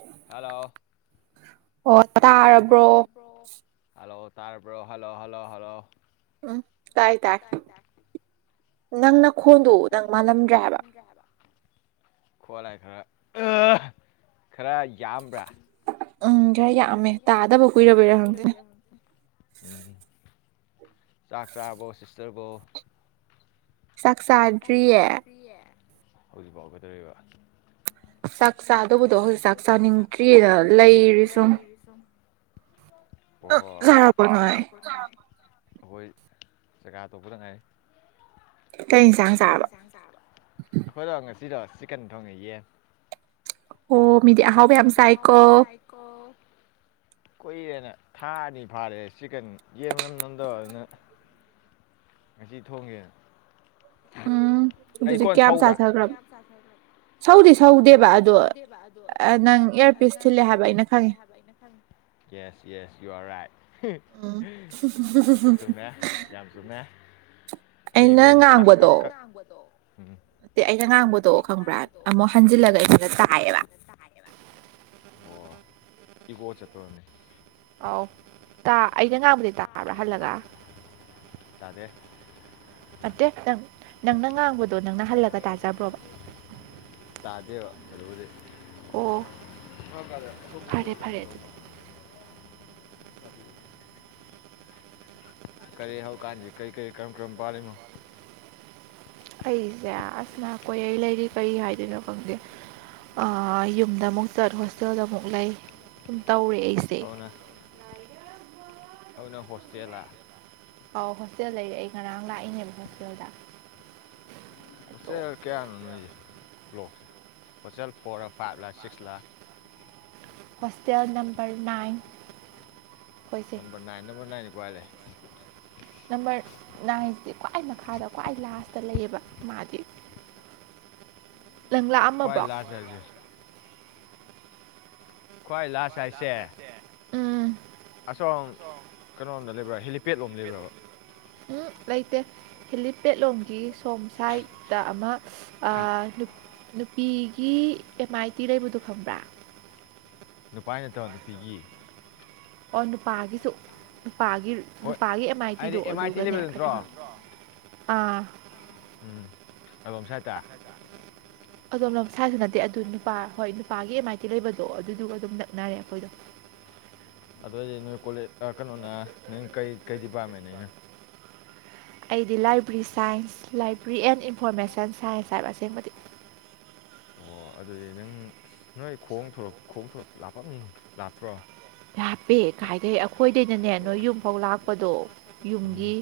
ꯍꯂꯣꯂꯣ ꯑꯣ ꯇꯥꯄ ꯇꯥꯔꯕ꯭ꯔꯣ ꯍꯜꯂꯣ ꯍꯜꯂꯣ ꯍꯜꯂꯣ ꯎꯝ ꯇꯥꯏ ꯇꯥꯏ ꯅꯪ ꯅꯪꯅ ꯅꯈꯣꯟꯗꯣ ꯈꯣꯟꯗꯨ ꯅꯪ ꯃꯥꯜꯂꯝꯗ꯭ꯔꯦ ꯍꯥꯏꯕ ꯃꯥꯜꯂꯝꯗ꯭ꯔꯦꯕ ꯈꯣꯠꯂꯥꯏ ꯈꯔ ꯈꯔ ꯌꯥꯝꯕ꯭ꯔꯥ ꯈꯔ ꯎꯝ ꯌꯥꯝꯃꯦ ꯌꯥꯒ ꯑꯃ ꯇꯥꯗꯕ ꯇꯥꯗꯕꯨ ꯀꯨꯏꯔꯕꯩꯔꯥ ꯀꯣꯏꯔꯣ ꯈꯪꯗꯦ ꯄꯦꯔꯗ ꯆꯥꯛ ꯆꯥꯕꯣ ꯁꯤꯁꯇꯔꯕꯨꯣ ꯆꯥꯛ ꯆꯥꯗ꯭ꯔꯤꯌꯦ ꯍꯧꯖꯤꯛꯐꯥꯎꯒꯗꯧꯔꯤꯕ ꯆꯥꯛ ꯆꯥꯗꯧꯕꯗꯣ ꯍꯧꯖꯤꯛ ꯆꯥꯛ ꯆꯥꯅꯤꯡꯗ꯭ꯔꯤꯗ ꯂꯩꯔꯤ ꯁꯨꯝ ꯍꯣ ꯍꯣ ꯥꯔꯕ ꯅꯣꯏ ꯑꯩꯈꯣꯏ ꯆꯀꯥ ꯇꯣꯄꯗ ꯉꯥꯏ ꯀꯩ ꯏꯟꯁꯥꯡ ꯆꯥꯔꯕ ꯑꯩꯈꯣꯏꯗꯣ ꯉꯁꯤꯗꯣ ꯆꯤꯛꯀꯟ ꯊꯣꯡꯉꯩꯌꯦꯦ ꯑꯣ ꯃꯤꯗꯤ ꯑꯣ ꯑꯍꯥꯎꯕ ꯌꯥꯝ ꯃꯤꯒꯤ ꯍꯕꯦ ꯑꯁ ꯆꯥꯏꯀꯣ ꯑꯥꯏꯀꯣ [inaudible] ꯀꯨꯏꯔꯦꯅ ꯊꯥ ꯑꯅꯤ ꯐꯥꯔꯦ ꯆꯤꯛꯀꯟ ꯌꯦꯟꯕ ꯅꯝ ꯅꯝꯗꯧ ꯑꯗꯨꯅ ꯉꯁꯤ ꯊꯣꯡꯉꯦꯅ ꯎꯝ ꯑꯗꯨꯖꯤ ꯀꯌꯥꯝ ꯁꯥꯊꯈ꯭ꯔꯕ ꯁꯧꯗꯤ ꯁꯧꯗꯦꯕ ꯑꯗꯣ ꯅꯪ ꯏꯌꯥꯔꯄꯤꯤꯁ ꯊꯤꯜꯂꯦ ꯍꯥꯏꯕ ꯑꯩꯅ ꯈꯪꯉꯦ yes yes you are right ꯎꯝ ꯆꯨꯝꯃꯦꯃꯦ ꯌꯥꯝꯝꯁꯨꯨꯝꯃꯦ ꯑꯩꯅ ꯂꯦꯡꯦꯡꯕꯅꯤ ꯕꯗꯣ ꯑ ꯑꯩꯅ ꯉꯥꯡꯕꯗꯣꯛꯑꯣ ꯈꯪꯕ꯭ꯔꯥ ꯑꯃꯨꯛ ꯍꯟꯖꯤꯜꯂꯒ ꯑꯩꯁꯤꯗ ꯇꯥꯏꯌꯦꯕ ꯎ ꯎ ꯏꯀꯣ ꯆꯠꯇꯅꯤ ꯑꯧ ꯇꯥ ꯑꯩꯅ ꯉꯥꯡꯕꯗꯤ ꯇꯥꯕ꯭ꯔꯥ ꯍꯜꯂꯒ ꯇꯥꯗꯦ ꯅꯠꯇꯦ ꯅꯪ ꯅꯪꯅ ꯉꯥꯡꯕꯗꯣ ꯅꯪꯅ ꯍꯜꯂꯒ ꯇꯥꯖꯕ꯭ꯔꯣꯕ ꯇꯥꯖꯦꯕ ꯑꯣ ꯍ ꯀ ꯑ ꯐꯔꯦ ꯐꯔꯦ ꯑꯗꯨꯗꯤ ꯀꯔꯤ ꯍꯧꯀꯥꯟꯁꯤ ꯀꯔꯤ ꯀꯔꯤ ꯀꯔꯝ ꯀꯔꯝꯕ ꯄꯥꯜꯂꯤꯅꯣ ꯑꯩꯁꯦ ꯑꯁꯅꯥ ꯀꯣꯏꯩ ꯂꯩꯔꯤ ꯀꯩ ꯍꯥꯏꯗꯣꯏꯅꯣ ꯈꯪꯗꯦ ꯌꯨꯝꯗ ꯑꯃꯨꯛ ꯆꯠ ꯍꯣꯁꯇꯦꯜꯗ ꯑꯃꯨꯛ ꯂꯩ ꯇꯧꯔꯦ ꯑꯩꯁꯦ ꯑꯩꯅ ꯍꯣꯁꯇꯦꯜꯂ ꯑꯥꯎ ꯍꯣꯁꯇꯦꯜ ꯂꯩ ꯑꯩ ꯉꯔꯥꯡ ꯂꯥꯛꯏꯅꯦꯕ ꯍꯣꯁꯇꯦꯜꯗ ꯑꯗꯣ ꯎꯆꯦꯔ ꯀꯌꯥꯅꯣ ꯅꯣꯏꯁꯦ block hotel for five lakh six lakh hostel number ꯅꯥꯏꯟꯁꯦ ꯋꯥꯂꯦ ꯅꯝꯕꯔ ꯅꯥꯏꯟꯁꯦ ꯈ꯭ꯋꯥꯏ ꯃꯈꯥꯗ ꯈ꯭ꯋꯥꯏ ꯂꯥꯁꯇ ꯂꯩꯌꯦꯕ ꯃꯥꯗꯤ [inaudible] ꯈꯋꯥꯏ ꯂꯥꯛꯑꯝꯃꯕ꯭ꯔꯣ ꯂꯥꯁꯔꯁꯦ ꯈ꯭ꯋꯥꯏ ꯂꯥꯁ ꯍꯥꯏꯁꯦ ꯎꯝ ꯑꯁꯣꯝ ꯀꯩꯅꯣꯣꯝꯗ ꯂꯩꯕ꯭ꯔꯥ ꯍꯦꯂꯤꯄꯦꯠꯂꯣꯝ ꯂꯩꯕ꯭ꯔꯕ ꯎ ꯂꯩꯇꯦ ꯍꯦꯂꯤ ꯄꯦꯠꯂꯣꯝꯒꯤ ꯁꯣꯝ ꯁꯥꯏꯠꯇ ꯑꯃ ꯅꯨꯄꯤꯒꯤ ꯑꯦꯝ ꯑꯥꯏ ꯇꯤ ꯂꯩꯕꯗꯨ ꯈꯪꯕ꯭ꯔꯥ꯫ ꯅꯨꯄꯥꯏ ꯅꯠꯇꯕ ꯅꯨꯄꯤꯒꯤ꯫ ꯑꯣ ꯅꯨꯄꯥꯒꯤꯁꯨ ꯅꯨꯄꯥꯒꯤ ꯍꯣꯏ ꯅꯨꯄꯥꯒꯤ ꯑꯦꯝ ꯑꯥꯏ ꯍꯥꯏꯗꯤ ꯇꯤꯗꯣ ꯑꯦꯝ ꯑꯥꯏ ꯇꯤ ꯑꯗꯨꯒꯅꯦ꯫ ꯂꯩꯕ ꯅꯠꯇ꯭ꯔꯣ ꯑꯥ ꯎꯝ ꯑꯗꯣꯝ ꯁꯥꯏꯠꯇꯥ꯫ ꯑꯗꯣꯝꯅ ꯁꯥꯁꯨ ꯅꯠ ꯇꯦ ꯑꯗꯨ ꯅꯨꯄꯥ ꯍꯣꯏ ꯅꯨꯄꯥꯒꯤ ꯑꯦꯝ ꯑꯥꯏ ꯇꯤ ꯂꯩꯕꯗꯣ ꯑꯗꯨꯗꯨꯒ ꯑꯗꯨꯝ ꯅꯛꯅꯔꯦ ꯑꯈꯣꯏꯗꯣ꯫ ꯑꯗꯨ ꯑꯣꯏꯗꯤ ꯅꯣꯏ ꯀꯣꯂꯦ ꯀꯩꯅꯣꯅ ꯅꯣꯏ ꯀꯩ ꯀꯩ ꯗꯤꯄꯥꯔꯠꯃꯦꯟꯅ ꯑꯩꯅ꯫ ꯑꯩꯗꯤ ꯂꯥꯏ [inaudible] ꯁꯥꯏꯟꯁ ꯍꯥꯏꯕ ꯑꯁꯦꯡꯕꯗꯤ ꯑꯣ ꯑꯗꯨꯗꯤ ꯅꯪ ꯑꯁ ꯅꯣꯏ ꯈꯣꯡ ꯊꯣꯔꯛ ꯈꯣꯡ ꯊꯣꯔꯛ ꯂꯥꯞꯄꯝꯅꯤꯅꯦ ꯂꯥꯞꯇ꯭ꯔꯣ꯫ ꯂꯥꯞꯄꯦ ꯀꯥꯏꯗꯩ ꯑꯩꯈꯣꯏꯗꯩꯅꯅꯦ ꯅꯣꯏ ꯌꯨꯝꯐꯥꯎ ꯂꯥꯛꯄꯗꯣ ꯌꯨꯝꯒꯤ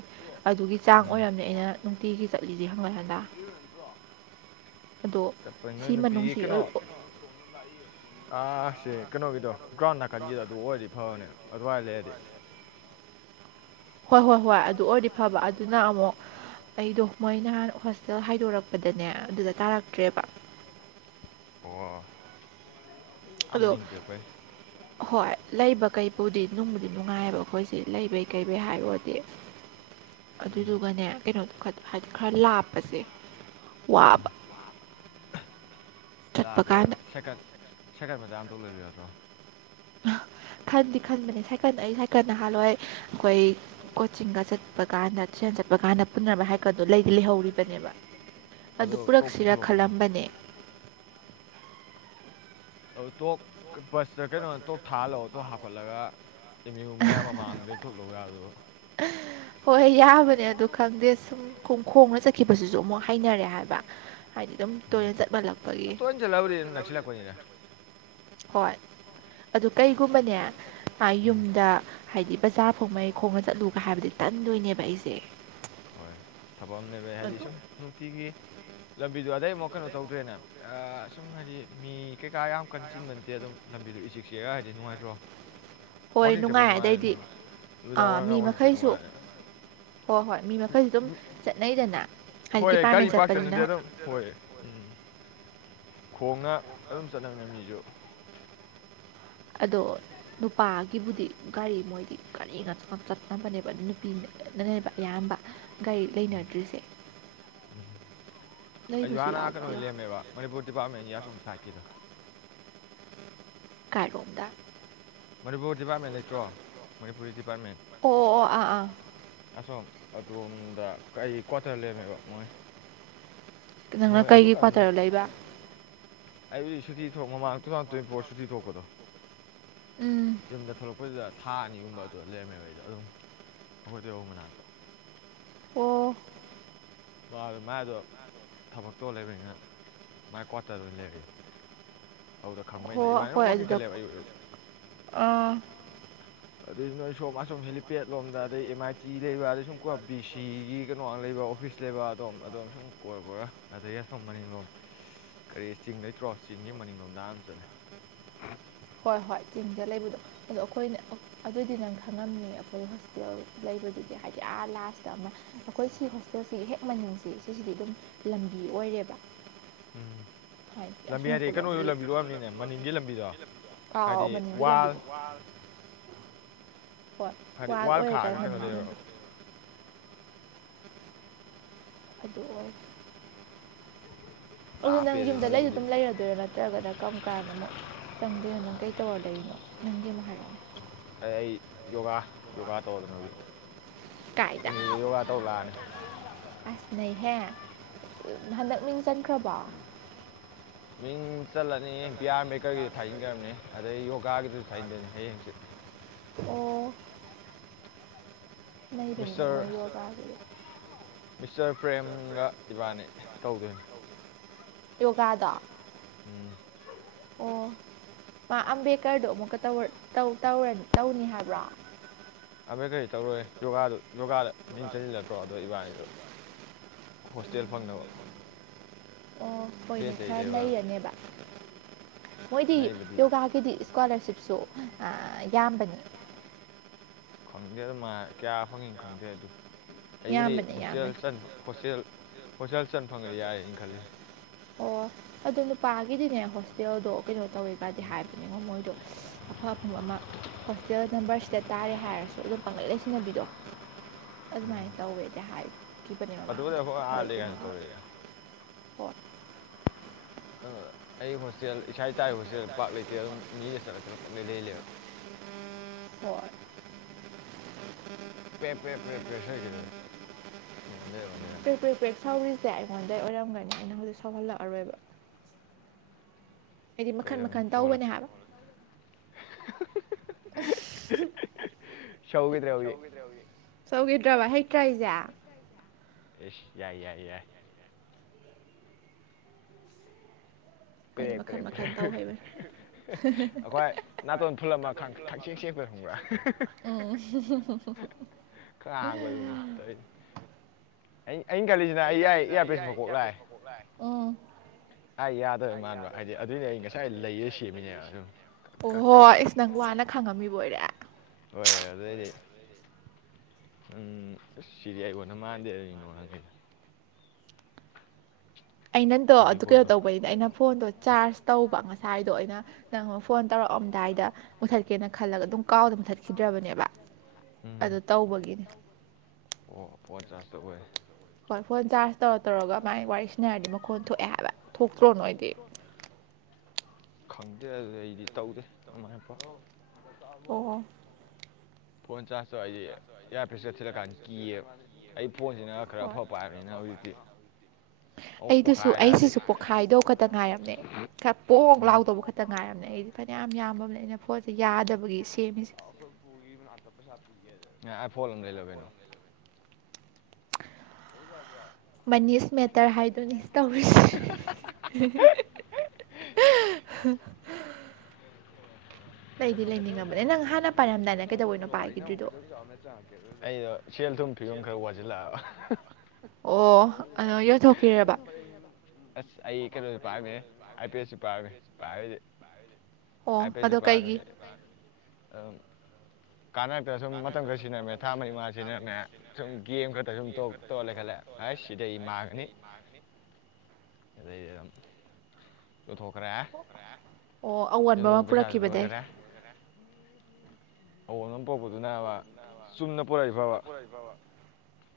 ꯑꯗꯨꯒꯤ ꯆꯥꯡ ꯑꯣꯏꯔꯝꯅꯤ꯫ ꯇꯨꯝꯗ꯭ꯔꯤꯕ ꯅꯠꯇ꯭ꯔꯣ꯫ ꯑꯗꯣ ꯆꯞꯄ ꯁꯤ ꯅꫭꯏ ꯅꯨꯄꯤꯒꯤ ꯃꯅꯨꯡꯁꯤ ꯀꯩꯅꯣ ꯑꯁꯦ ꯀꯩꯅꯣꯒꯤꯗꯣ ꯒ꯭ꯔꯥꯎꯟ ꯅꯥꯀꯟꯒꯤꯗꫭ ꯑꯗꯨ ꯑꯣꯏꯔꯗꯤ ꯐꯕꯅꯦ ꯑꯗꯨꯋꯥꯏ ꯂꯩꯔꯗꯤ꯫ ꯍꯣꯏ ꯍꯣꯏ ꯍꯣꯏ ꯑꯗꯨ ꯑꯣꯏꯔꯗꯤ ꯐꯕ ꯑꯗꯨꯅ ꯑꯃꯨꯛ ꯑꯩꯗꯣ ꯃꯣꯏ ꯅꯍꯥꯟ ꯍꯣꯁꯇꯦꯜ ꯍꯥꯏꯗꯣꯔꯛꯄꯗꯅꯦ ꯅꯦ ꯑꯗꯨꯗ ꯇꯥꯔꯛꯇ꯭ꯔꯦꯕ ꯑꯣ꯫ ꯑꯥ ꯑꯗꯣ ꯃꯅꯤꯡꯗꯤꯔꯛꯄꯩ ꯍꯣꯏ ꯂꯩꯕ ꯀꯩꯕꯨꯗꯤ ꯅꯨꯡꯕꯨꯗꯤ ꯅꯨꯡꯉꯥꯏꯑꯦꯕ ꯑꯩꯈꯣꯏꯁꯦ ꯂꯩꯕꯩ ꯀꯩꯕꯩ ꯍꯥꯏꯔꯨꯔꯗꯤ꯫ ꯎꯝ ꯑꯗꯨꯗꯨꯒꯅꯦ ꯀꯩꯅꯣ ꯈꯔ ꯂꯥꯞꯄꯁꯦ ꯋꯥꯕ ꯆꯠꯄ ꯂꯥꯕ ꯀꯥꯟꯗ ꯁꯦꯀꯟ ꯁꯦꯀꯟ ꯃꯆꯥ ꯑꯃ ꯊꫭꯛ ꯂꯩꯕ ꯌꯥꯗ꯭ꯔꯣ꯫ [unintelligible] ꯈꯟꯗꯤ ꯈꯟꯕꯅꯤ ꯁꯥꯏꯀꯜ ꯑꯩ ꯁꯥꯏꯀꯜ ꯅꯍꯥꯟꯜꯂꫭꯏ ꯑꯩꯈꯣꯏ ꯀꯣꯆꯤꯡꯒ ꯆꯠꯄ ꯀꯥꯟꯗ ꯇ꯭ꯔꯦꯟ ꯆꯠ ꯆꯠꯄ ꯀꯥꯟꯗ ꯄꯨꯟꯅꯅꯕ ꯍꯥꯏꯀꯠꯇꯣ ꯂꯩꯗꯤ ꯂꯩꯍꯧꯔꯤꯕꯅꯦꯕ ꯑꯗꯨ ꯑꯗꯣ ꯇꯣꯞ ꯄꯨꯔꯛꯁꯤꯔꯥ ꯄꯨꯈꯠꯂꯣ ꯀꯩꯅꯣ ꯈꯜꯂꯝꯕꯅꯦ꯫ [inaudible] ꯑꯗꫭ ꯇꫭꯛ ꯀ ꯕꯁꯇ ꯀꯩꯅꫭꯗ ꯇꫭꯛ ꯊꯥꯍꯜꯂꯛꯑꫭ꯫ ꯇꯣ ꯍꯥꯞꯍꯜꯂꯒ ꯃꯤꯌꯨ ꯃꯌꯥꯝ ꯃꯃꯥꯡꯗꯒꯩ ꯊꯣꯛꯂꯛ ꯌꯥꯗꯨꯕꯨ꯫ ꯍꯣꯏ ꯌꯥꯕꯅꯦ ꯑꯗꯨ ꯈꯪꯗꯦ ꯁꯨꯝ ꯈꯣꯡꯅ ꯆꯠꯈꯤꯕꯁꯤꯁꯨ ꯑꯃꯨꯛ ꯍꯩꯅꯔꯦ ꯍꯥꯏꯕ꯫ ꯑꯗꯨꯝ ꯎꯝ ꯇꯣꯏꯅ ꯆꯠ ꯍꯜꯂꯛꯄꯒꯤ ꯇꯣꯏꯅ ꯅꯛꯁꯤꯜꯂꯛꯄꯅꯤꯗ ꯍꯣꯏ꯫ ꯑꯗꯨ ꯀꯩꯒꯨꯝꯕꯅꯦ ꯑ ꯎꯝ ꯌꯨꯝꯗ ꯍꯥꯏꯗꯤ ꯕꯖꯥꯔ ꯐꯥꯎꯃꯩ ꯈꯣꯡꯅ ꯆꯠꯂꯨꯒ ꯍꯥꯏꯕꯗꯤ ꯇꯟꯗꯣꯏꯅꯦ꯫ ꯍꯣꯏ ꯊꯕꯛꯅꯦꯕ ꯍꯥꯏꯗꯤ ꯑꯗꯣ ꯁꯨꯝ ꯅꯨꯡꯇꯤꯒꯤ ꯂꯝ ꯕꯤꯗꯣ ꯑꯗꯩ ꯑꯃꯨꯛ ꯀꯩꯅꯣ ꯇꯧꯗ꯭ꯔꯦꯅꯦ ꯑꯥ ꯑꯁꯨꯝ ꯍꯥꯏꯗꯤ ꯃꯤ ꯀꯩꯀꯥ ꯌꯥꯝ ꯀꯟ ꯆꯤꯟꯕ ꯅꯠꯇꯦ ꯑꯗꯨꯝ ꯂꯝꯕꯤꯗꯨ ꯏꯆꯤꯛ ꯆꯤꯛꯑ ꯍꯥꯏꯗꯤ ꯅꯨꯡꯉꯥꯏꯇ꯭ꯔꯣ꯫ ꯍꯣꯏ ꯋꯥꯀꯤꯡ ꯆꯄꯒꯤ ꯅꯨꯡꯉꯥꯏ ꯅꯨꯡꯉꯥꯏꯕꯅꯦ ꯑꯗꯩꯗꯤ ꯅꯨꯃꯤꯗꯥꯡ ꯋꯥꯏꯔꯝ ꯋꯥꯀꯤꯡ ꯆꯠ ꯅꯨꯡꯉꯥꯏꯅꯤ꯫ ꯍꯣ ꯍꯣꯏ ꯃꯤ ꯃꯈꯩꯁꯨ ꯑꯗꯨꯝ ꯆꯠꯅꯩꯗꯅ꯫ ꯍꯥꯏꯗꯤ ꯍꯣꯏꯦ ꯗꯤꯄꯥꯔꯠꯃꯦꯟ ꯒꯥꯔꯤ ꯄꯥꯛ ꯆꯅꯗꯦ ꯆꯠꯄꯅꯤꯅ ꯑꯗꯨꯝ ꯍꯣꯏ ꯎꯝ꯫ ꯈꯣꯡꯅ ꯑꯗꯨꯝ ꯆꯠꯅꯕꯅꯦ ꯃꯤꯁꯨ꯫ ꯑꯗꯣ ꯅꯨꯄꯥꯒꯤꯕꯨꯗꯤ ꯒꯥꯔꯤ ꯃꯣꯏꯗꯤ ꯒꯥꯔꯤ ꯉꯛ ꯆꯠꯅꯕꯅꯦꯕ ꯑꯗꯨ ꯅꯨꯄꯤꯅꯦ꯫ ꯅꯦꯕ ꯑꯌꯥꯝꯕ ꯒꯥꯔꯤ ꯎꯝ ꯂꯩꯅꯗ꯭ꯔꯤꯁꯦ꯫ ꯎꯝ ꯑꯩꯁꯨ ꯂꯩꯕꯁꯨ ꯍꯥꯟꯅꯀꯩꯅ ꯌꯥꯎꯕꯗꯤ ꯌꯥꯎ ꯂꯩꯔꯝꯃꯦꯕ ꯃꯅꯤꯄꯨꯔ ꯗꯤꯄꯥꯔꯠꯃꯦꯟꯒꯤ ꯑꯁꫭꯝ ꯁꯥꯏꯗꯀꯤꯗ꯫ ꯀꯥꯏꯔꯣꯝꯗ꯫ ꯃꯅꯤꯄꯨꯔ ꯗꯤꯄꯥꯔꯠꯃꯦꯟ ꯂꯩꯇ꯭ꯔꯣ ꯃꯅꯤꯄꯨꯔꯤ ꯗꯤꯄꯥꯔꯠꯃꯦꯟ ꯑꯣ ꯑꯣ ꯑꯥ ꯑꯥ ꯑꯁꯣꯝ꯫ ꯑꯗꯣꯝꯗ ꯀꯔꯤ ꯀ꯭ꯋꯥꯇꯔ ꯂꯩꯔꯝꯃꯦꯕ ꯃꯣꯏ꯫ ꯅꯪꯅ ꯅꯣꯏ ꯑꯗꯨ ꯀꯩꯒꯤ ꯀꯅꫭ ꯀ꯭ꯋꯥꯇꯔ ꯂꯩꯕ ꯑꯩꯕꯨꯗꯤ ꯁꯨꯇꯤ ꯊꫭꯛ ꯃꯃꯥꯡ ꯇꯨ ꯊꯥꯎꯖꯟ ꯇ꯭ꯋꯦꯟꯇꯤ ꯐꯣꯔ ꯁꯨꯇꯤ ꯊꯣꯛꯄꯗꯣ꯫ ꯎꯝ ꯌꯨꯝꯗ ꯊꯣꯛꯂꯛꯄꯗꯨꯗ ꯊꯥ ꯑꯅꯤꯒꯨꯝꯕ ꯑꯗꯨ ꯂꯩꯔꯝꯃꯦꯈꯩꯗ ꯑꯗꯨꯝ ꯑꯩꯈꯣꯏ ꯇꯣꯏꯕꯧ ꯃꯅꯥꯛꯇ ꯑꯣ ꯃꯥꯏꯗꯣ ꯊꯕꯛꯇꯣ ꯂꯩꯕꯅꯤꯅ ꯃꯥ ꯀ꯭ꯋꯥꯇꯔ ꯑꯣꯏꯅ ꯂꯩꯒꯦ ꯑꯗꯨꯧꯗ ꯈꯪꯕ ꯍꯣ ꯑꯩꯅ ꯏꯕꯥꯅꯤꯅ ꯍꯣꯏ ꯑꯗꯨꯝ ꯋꯥꯛꯀꯤꯡ ꯑꯗꯨꯗ ꯆꯠꯂꯦꯕ ꯑꯌꯨ ꯑꯌꯨꯛ ꯑꯥ ꯑꯗꯨꯏ ꯅꯣꯏ ꯁꯣꯝ ꯑꯁꯣꯝ ꯍꯦꯂꯤꯄꯦꯗ ꯂꯣꯝꯗ ꯑꯗꯩ ꯑꯦꯝ ꯑꯥꯏ ꯇꯤ ꯂꯩꯕ ꯑꯗꯩ ꯁꯨꯝ ꯀꯣ ꯕꯤ ꯁꯤꯒꯤ ꯀꯩꯅꯣꯒ ꯂꯩꯕ ꯑꯣꯐꯤꯁ ꯂꯩꯕ ꯑꯗꯨꯗꯣꯝ ꯑꯗꯣꯝ ꯁꯨꯝ ꯀꯣꯏꯔ ꯀꯣꯏꯔ ꯑꯗꯩ ꯌꯥꯁꯪ ꯃꯅꯤꯡꯂꯣꯝ ꯀꯔꯤ ꯆꯤꯡ ꯂꯩꯇ꯭ꯔꯣ ꯆꯤꯡꯒꯤ ꯃꯅꯤꯡ ꯂꯣꯝꯗꯥ ꯑꯃ ꯆꯠꯂꯦ ꯍꯣꯏ ꯍꯣꯏ ꯆꯤꯡꯗ ꯂꯩꯕꯗꯣ ꯑꯗꯣ ꯑꯩꯈꯣꯏꯅ ꯑꯗꯨꯏꯗꯤ ꯅꯪ ꯈꯪꯉꯝꯅꯤꯉ ꯑꯩꯈꯣꯏ ꯍꯣꯁꯄꯤꯇꯥꯜ ꯂꯩ ꯕꯗꯨꯒꯤ ꯍꯥꯏꯗꯤ ꯑꯥ ꯂꯥꯁꯇ ꯑꯃ ꯑꯩꯈꯣꯏ ꯁꯤ ꯍꯣꯁꯇꯦꯜꯁꯤꯒꯤ ꯍꯦꯛ ꯃꯅꯤꯡꯁꯦ ꯁꯤꯁꯤꯗꯤ ꯑꯗꯨꯝ ꯂꯝꯕꯤ ꯑꯣꯏ ꯑꯣꯏꯔꯦꯕ ꯎꯝ ꯂꯝꯕꯤ ꯍꯥꯏꯀꯣ ꯍꯥꯏꯗꯤ ꯀꯩꯅꯣꯒꯤ ꯂꯝꯕꯤꯗꯣ ꯑꯣꯏꯔꯝꯅꯤꯅꯦ ꯃꯅꯤꯡꯒꯤ ꯂꯝꯕꯤꯗꯣ ꯑ ꯍꯥꯏꯗꯤ ꯃꯅꯤ ꯂꯝꯕꯤ ꯋꯥꯜ [inaudible] ꯍꯣꯏ ꯍꯥꯏꯗꯤ ꯋꯥ ꯋꯥꯜ ꯑꯣꯏꯔꯦ ꯀꯥꯏ ꯈꯥꯛꯑꯒ ꯀꯩꯅꯣ ꯂꯩꯔꯕ ꯑꯗꯨ ꯑꯣꯏ ꯑꯗꯨꯗ ꯅꯪ ꯂꯥꯞꯄꯦꯗ ꯌꯨꯝꯗ ꯂꯩꯗꯨ ꯅꯣꯏꯗꯨꯗꯤ ꯑꯗꯨꯝ ꯂꯩꯔꯗꯣꯏꯔꯣ ꯅꯠꯇ꯭ꯔꯒꯅ ꯀꯔꯝ ꯀꯥꯟꯗ ꯑꯃꯨꯛ ꯆꯪꯗꯣꯏꯅꯣ ꯅꯪ ꯀꯩ ꯛꯇ ꯑꯣꯔꯗꯔꯤꯅꯣ ꯅꯪꯒꯤ ꯑꯃꯨꯛ ꯍꯥꯏꯔꯛꯑꯣꯅꯦ ꯑꯩ ꯌꯣꯒꯥ ꯌꯣꯒꯥ ꯇꯧꯗꯅ ꯀꯥꯏꯗ ꯌꯣꯒꯥ ꯇꯧꯒꯅꯦ ꯑꯁ ꯅꯍꯦ ꯍꯟꯗꯛ ꯃꯤꯡ ꯆꯟꯈ꯭ꯔꯕꯣ ꯃꯤ ꯆꯠꯂꯅꯤ ꯕꯤ ꯑꯥꯔ ꯕꯦꯀꯔꯒꯤꯗ ꯊꯥꯖꯤꯟꯈ꯭ꯔꯕꯅꯤ ꯑꯗꯩ ꯌꯣꯒꯥꯒꯤꯗꯨꯁꯨ ꯊꯥꯖꯤꯟꯗꯣꯏꯅꯤ ꯍꯌꯦꯡꯆ ꯑꯣ ꯃꯍꯕꯅꯤ ꯍꯥꯏ ꯃꯤꯁꯇꯔ ꯃꯣꯏ ꯌꯒꯥꯒ ꯃꯤꯁꯇꯔ ꯄ꯭ꯔꯦꯝꯒ ꯏꯕꯥꯅꯤ ꯇꯧꯗꯣꯏꯅꯤ ꯌꯣꯒꯥꯗ ꯎꯝ ꯑꯣ ꯃꯥ ꯑꯝꯕꯦꯗꯀꯔꯗꯨꯣ ꯑꯃꯨꯛꯀ ꯇꯧꯅꯤ ꯍꯥꯏꯕ꯭ꯔꯥ ꯑꯚꯩ ꯀꯔꯤ ꯇꯧꯔꯣꯏ ꯌꯣꯒꯥꯗꯨ ꯌꯣꯒꯥꯗ ꯃꯤꯡ ꯆꯁꯤꯜꯂꯗ꯭ꯔꯣ ꯑꯗꯣ ꯏꯕꯥꯅꯤꯗꯨ ꯍꯣꯁꯇꯦꯜ ꯐꯪꯅꯕ ꯑꯣ ꯍꯣꯏꯅꯦ ꯔꯦꯟꯇꯩ ꯈꯔ ꯂꯩꯔꯣꯏꯕ ꯂꯩꯔꯅꯦꯕ ꯃꯣꯏꯗꯤ ꯅꯩꯕꯗꯤ ꯌꯣꯒꯥꯒꯤꯗꯤ ꯏꯁꯀꯣꯂꯥꯔꯁꯤꯞꯁꯨ ꯌꯥꯝꯕꯅꯤ [unintelligible] ꯈꯪꯗꯦ ꯑꯗꯨꯃ ꯀꯌꯥ ꯐꯪꯏꯤ ꯈꯪꯗꯦ ꯑꯗꯨ ꯑꯩꯕꯨꯗꯤ ꯌꯥꯝꯕꯅꯦ ꯌꯥꯝꯕꯅꯦ ꯍꯣꯁꯇꯦꯜ ꯍꯣꯁꯇꯦꯜ ꯍꯣꯁꯇꯦꯜ ꯆꯟ ꯐꯪꯉꯅꯤ ꯌꯥꯏꯩꯅ ꯈꯜꯂꯤ ꯑꯣ ꯑꯗꯣ ꯅꯨꯄꯥꯒꯤꯗꯤꯅꯦ ꯍꯣꯁꯇꯦꯜꯗꯣ ꯀꯩꯅꯣ ꯇꯧꯋ ꯀꯗꯤ ꯍꯥꯏꯕꯅꯤꯉꯣ ꯃꯣꯏꯗꯣ ꯑꯐ ꯑꯐꯪꯕ ꯑꯃ ꯍꯣꯁꯇꯦꯜ ꯅꯝꯕꯔꯁꯤꯗ ꯇꯥꯔꯦ ꯍꯥꯏꯔꯁꯨ ꯑꯗꯨ ꯄꯥꯡꯒꯠ ꯂꯩꯁꯤꯟꯅꯕꯤꯗꯣ ꯑꯗꯨꯃꯥꯏꯅ ꯇꯧꯋꯦꯗꯤ ꯍꯥꯏꯈꯤꯕꯅꯤ ꯑꯗꯨꯕꯨꯗꯤ ꯃꯃꯥꯡꯗ ꯑꯩꯈꯣꯏ ꯑꯥ ꯂꯩ ꯑꯩꯈꯣꯏꯒꯤ ꯃ ꯀꯥꯏꯅ ꯇꯧꯔꯛꯏꯗ ꯑꯣꯠ ꯀꯩꯅꯣ ꯑꯩ ꯍꯣꯁꯇꯦꯜ ꯏꯁꯥ ꯏ ꯇꯥꯕ ꯍꯣꯁꯇꯦꯜ ꯄꯥꯛ ꯂꯩꯇꯦ ꯑꯗꯨꯝ ꯃꯤꯗ ꯆꯠꯂ ꯆꯠꯂꯄ ꯂꯩꯂꯦꯕ [unintelligible] ꯔ ꯄꯦ ꯄꯦ ꯄꯦ ꯄꯦ ꯀ ꯄꯦꯛ ꯄꯦꯛ ꯄꯦꯛ ꯁꯧꯔꯤꯁꯦ ꯑꯩꯉꯣꯟꯗꯩ ꯑꯣꯏꯔꯝꯒꯅꯤ ꯑꯩꯅ ꯍꯧꯖꯤꯛ ꯁꯧꯍꯜꯂꯛꯑꯔꯣꯏꯕ ꯍꯥꯏꯗꯤ ꯃꯈꯟ ꯀꯩꯗꯧꯅꯤ ꯃꯈꯟ ꯇꯧꯕꯅꯦ ꯁꯣꯛꯍꯜꯂꯛꯇꯦ ꯍꯥꯏꯕ [unintelligible] [unintelligible] ꯁꯧꯈꯤꯗ꯭ꯔꯦ ꯍꯧꯖꯤꯛ ꯗ ꯁꯒꯗ꯭ꯔꯋꯥ ꯍꯦꯛ ꯌꯥꯏ ꯌꯥꯏ ꯌꯥꯏ ꯍꯥꯏꯗꯤ ꯄ꯭ꯔꯦ ꯄ꯭ꯔꯦ ꯃꯈꯟ ꯄ꯭ꯔꯦ ꯃꯈꯟ ꯇꯧꯍꯕ ꯑꯩꯈꯣꯏ ꯅꯥꯇꯣꯟ ꯐꯨꯜ ꯑꯃ ꯈꯪꯆꯦꯛ ꯆꯦꯛꯄ ꯈꯪꯕ꯭ꯔꯥ ꯑ ꯁ ꯈꯔ ꯍꯥꯡꯒꯗꯨꯅꯤ ꯑꯩ [unintelligible] ꯑꯩꯅ ꯒꯥꯜꯂꯤꯁꯤꯅ ꯑꯩ ꯌꯥ ꯏꯌꯥꯔꯄꯤꯁ ꯃꯀꯣꯛ ꯂꯥꯛꯑꯦ ꯑꯩ ꯌꯥꯗꯕꯩ ꯌꯥ ꯃꯥꯟꯕ ꯍꯥꯏꯗꯤ ꯑꯗꯨꯏꯅꯦ ꯑꯩ ꯉꯁꯥꯏ ꯂꯩꯔ ꯁꯦꯝꯃꯤꯅꯦꯕ ꯁꯨꯝ ꯀꯛ ꯀꯛ ꯀꯛ ꯑꯣꯍꯣ ꯃꯥꯅ ꯈꯪꯉꯝꯃꯤꯕꯣꯏꯔꯦ ꯍꯣꯏ ꯑꯗꯨꯗꯗꯤ [unintelligible] ꯎꯝꯁ ꯁꯤꯔꯤ ꯑꯩꯏ ꯑꯣꯣꯟꯅ ꯃꯥꯟꯗꯦ ꯑꯗꯨ ꯅꯣ ꯅꯈꯩꯗ ꯑꯩ ꯅꯪꯗꯣ ꯐ꯭ꯔꯦꯡꯀꯤ ꯑꯗꯨ ꯀꯩꯅꯣ ꯀꯣꯜꯗꯣ ꯇꯧꯕꯩꯅ ꯑꯩꯅ ꯐꯣꯟꯗꯣ ꯆꯥꯔꯖ ꯇꯧꯕ ꯉꯁꯥꯏꯗꯣ ꯑꯩꯅ ꯅꯪ ꯐꯣꯟ ꯇꯧꯔꯛꯑꯝꯗ ꯑꯗꯨꯗꯥꯏꯗ ꯃꯨꯠꯊꯠꯀꯦꯅ ꯈꯜꯂꯒ ꯑꯗꯨꯝ ꯀꯥꯎꯗ ꯃꯨꯠꯊꯠꯈꯤꯗ꯭ꯔꯕꯅꯦꯕ ꯑꯗꯨ ꯎꯝ ꯇꯧꯕꯒꯤꯅꯦ [unintelligible] ꯑꯣ ꯄꯣꯟ ꯆꯥꯔꯖꯇ ꯑꯣꯏ ꯍꯣꯏ ꯐꯣꯟ ꯆꯥꯔꯖ ꯇꯧꯔ ꯇꯧꯔꯒ ꯃꯥꯏ ꯋꯥꯔꯤ ꯁꯤꯅ ꯍꯥꯏꯔꯗꯤ ꯃꯈꯣꯟ ꯊꯣꯛꯑꯦ ꯍꯥꯏꯕ ꯊꯣꯛꯇ꯭ꯔꯣ ꯅꯣꯏꯗꯤ ꯈꯪꯗꯦ ꯑꯗꯨꯗ ꯑꯩꯗꯤ ꯇꯧꯗꯦ ꯑꯗꯨꯃꯥꯏꯅ ꯄ ꯑꯣ ꯆ ꯑ ꯑꯩꯗꯤ ꯏꯌꯥꯔꯄꯦꯁ ꯆꯠ ꯊꯤꯜꯂꯀꯥꯟꯗ ꯀꯤꯌꯦꯕ ꯑꯩ ꯐꯣꯟꯁꯤꯅ ꯈꯔ ꯑꯐꯕ ꯄꯥꯏꯕꯅꯤꯅ ꯍꯧꯖꯤꯛꯇꯤ ꯎ ꯑꯣ ꯄꯣꯈꯥ ꯁ ꯑꯩꯁꯤꯁꯨ ꯄꯣꯛꯈꯥꯏꯗꯧ ꯈꯛꯇ ꯉꯥꯏꯔꯝꯃꯦ ꯈ ꯄꯣꯛꯣꯛ ꯎꯝ ꯂꯥꯎꯗꯧꯕ ꯈꯛꯇ ꯉꯥꯏꯔꯝꯃꯦ ꯑꯩꯗꯤ ꯐꯅꯌꯥꯝ ꯌꯥꯝ ꯑꯩꯅ ꯐꯣꯟꯁꯦ ꯌꯥꯗꯕꯒꯤ ꯁꯦꯝꯃꯤꯁꯦ ꯑꯩ ꯐꯣꯟ ꯑꯃ ꯂꯩ ꯂꯣ ꯀꯩꯅꯣ ꯀꯣꯗꯕ꯭ꯔꯣ ꯃꯅꯤꯁ ꯁ ꯃꯦꯇꯔ ꯍꯥꯏꯗꯨꯅꯤ ꯃꯦꯇꯔ ꯍꯥꯏ ꯇꯧꯔꯤꯁꯦ [inaudible] ꯇ ꯄꯥꯏꯈꯤꯗ꯭ꯔꯤꯗꯣ ꯁꯦꯜ ꯊꯨꯝꯤꯕꯝ ꯀꯪꯒꯔꯥꯎꯥ ꯖꯤꯂꯥ ꯑꯣ ꯑꯗ ꯌꯧꯊꯣꯛꯈꯤꯔꯕ ꯑꯁ ꯑꯩ ꯀꯩꯅꯣꯁꯨ ꯄꯥꯝꯃꯦ ꯑꯥꯏ ꯄꯤ ꯑꯦꯁꯁꯨ ꯄꯥꯕꯝꯃꯦ ꯄꯥꯏꯕꯁ ꯍꯥꯏ ꯑꯣ ꯄꯦ ꯑꯗꯣ ꯆꯄꯦ ꯀꯩꯒꯤ ꯑ ꯀꯥꯟꯅꯔꯛꯇ ꯁꯨꯝ ꯃꯇꯝ ꯈꯔ ꯁꯤꯖꯤꯟꯅꯔꯝꯃꯦ ꯊꯥ ꯃꯔꯤ ꯃꯉꯥ ꯁꯤꯖꯤꯟꯅꯔꯝꯃꯦ ꯁꯨꯝ ꯒꯦꯝ ꯈꯛꯇ ꯁꯨꯝ ꯇꯣꯛ ꯇꯣꯂꯦ ꯈꯜꯂꯦ ꯑꯩ ꯁꯤꯗꯩ ꯃꯥꯒꯅꯤ ꯗꯩ ꯆꯣꯊꯣꯛ ꯀ꯭ꯔꯦ ꯑꯣ ꯑꯑꯣꯟꯕ ꯑꯃ ꯄꯨꯔꯛꯈꯤꯕꯗ ꯑꯑꯣꯟꯕ ꯑꯃ ꯄꯣꯛꯛꯄꯗꯨꯅ ꯆꯨꯝꯅ ꯄꯨꯣꯔꯛꯏꯐꯕ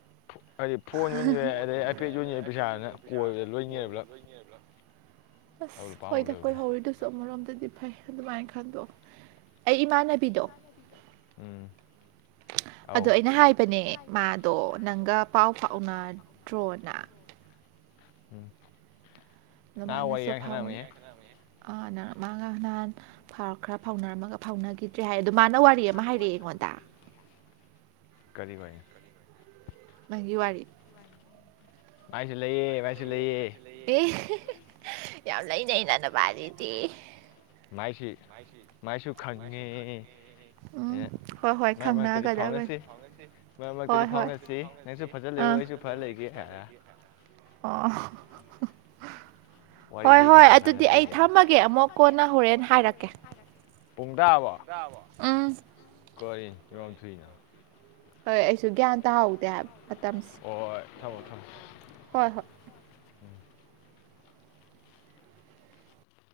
[inaudible] ꯍꯥꯏꯗꯤ ꯐꯣꯟ ꯌꯣꯟꯁꯤꯔꯦ ꯑꯗꯩ ꯑꯐꯦꯠ ꯌꯣꯟꯁꯤꯔꯦ ꯄꯩꯁꯥꯅ ꯀꯣꯏꯕꯗ ꯂꯣꯏꯅꯤꯔ ꯄꯨꯂꯞ ꯑꯧ ꯑꯁ ꯂꯨꯄꯥ ꯍꯣꯏ ꯑꯃꯐꯥꯎ ꯊꯣꯏ ꯂꯩꯍꯧꯗ꯭ꯔꯦ ꯍꯧꯔꯗꯨ ꯁꯣ ꯃꯔꯝꯗ ꯐꯩ ꯑꯗꯨꯃꯥꯏꯅ ꯈꯟꯗꯣꯛꯑꯣ ꯑꯩ ꯏꯃꯥꯅꯦ ꯎꯝ [inaudible] ꯑꯧ ꯑꯗꯣ ꯑꯩꯅ ꯍꯥꯏꯕꯅꯦ ꯃꯥꯗꯣ ꯅꯪꯒ ꯄꯥꯎ ꯐꯥꯎꯅꯗ꯭ꯔꯣꯅ ꯎꯝ ꯅꯍꯥꯟ ꯋꯥꯔꯤꯒ ꯃꯥꯅꯁꯣꯐ ꯁꯥꯟꯅꯔꯝꯃꯤꯍꯦ ꯑ ꯃꯥꯒ ꯅꯍꯥꯟ ꯈꯔ ꯐꯥꯎꯅꯔꯝꯃꯒ ꯐꯥꯎꯅꯈꯤꯗ ꯦ ꯍꯥꯏ ꯑꯗ ꯃꯥꯅ ꯋꯥꯔꯤ ꯑꯃ ꯍꯥꯏꯔꯛꯑꯦ ꯑꯩꯉꯣꯟꯗ ꯀꯔꯤ ꯋꯥꯔꯤꯅꯣ ꯃꯥꯒꯤ ꯋꯥꯔꯤ ꯃꯥꯏꯁꯤ ꯂꯩꯌꯦꯦ ꯚꯥꯏꯁꯤ ꯂꯩꯌꯦ ꯑꯦ ꯌꯥꯝ ꯂꯩꯅ ꯏꯩꯅꯅ ꯄꯥꯔꯤꯗꯤ ꯃꯁꯤ ꯃꯥꯏꯁꯨ ꯈꯪꯉꯦ ꯎꯝ ꯑꯩꯅ ꯍꯣꯏ ꯍꯣꯏ ꯃꯥꯏ ꯃꯔꯛꯇꯗꯤ ꯈꯪꯅꯒꯗꯕꯅꯤ ꯐꯥꯎꯉꯁꯤ ꯃꯔꯛ ꯃꯔꯛꯇꯗꯤ ꯍꯣꯏ ꯍꯣꯏ ꯐꯥꯎꯅꯁꯤ ꯅꯪꯁꯨ ꯐꯖ ꯂꯩꯌ ꯑꯩꯁꯨ ꯐ ꯂꯩꯒꯦꯔ ꯑ ꯋꯥꯔꯤꯗꯤ ꯍꯣꯏ ꯈꯔ ꯑꯗꯨꯗꯤ ꯁꯥꯟꯅꯁꯤ ꯑꯩ ꯊꯝꯃꯒꯦ ꯑꯃꯨꯛ ꯀꯣꯟꯅ ꯄꯨꯡ ꯇꯥꯔꯕꯣ ꯑꯥ ꯀꯔꯤ ꯏꯝ ꯊꯅ ꯍꯣꯏ ꯑꯩꯁꯨ ꯒ꯭ꯌꯥꯟ ꯇꯥꯍꯥꯎꯗꯦ ꯍꯥꯏꯕ ꯃꯇꯝ ꯊꯥꯎ ꯊꯥꯎ ꯍꯣꯏ ꯍꯣꯏ ꯎꯝ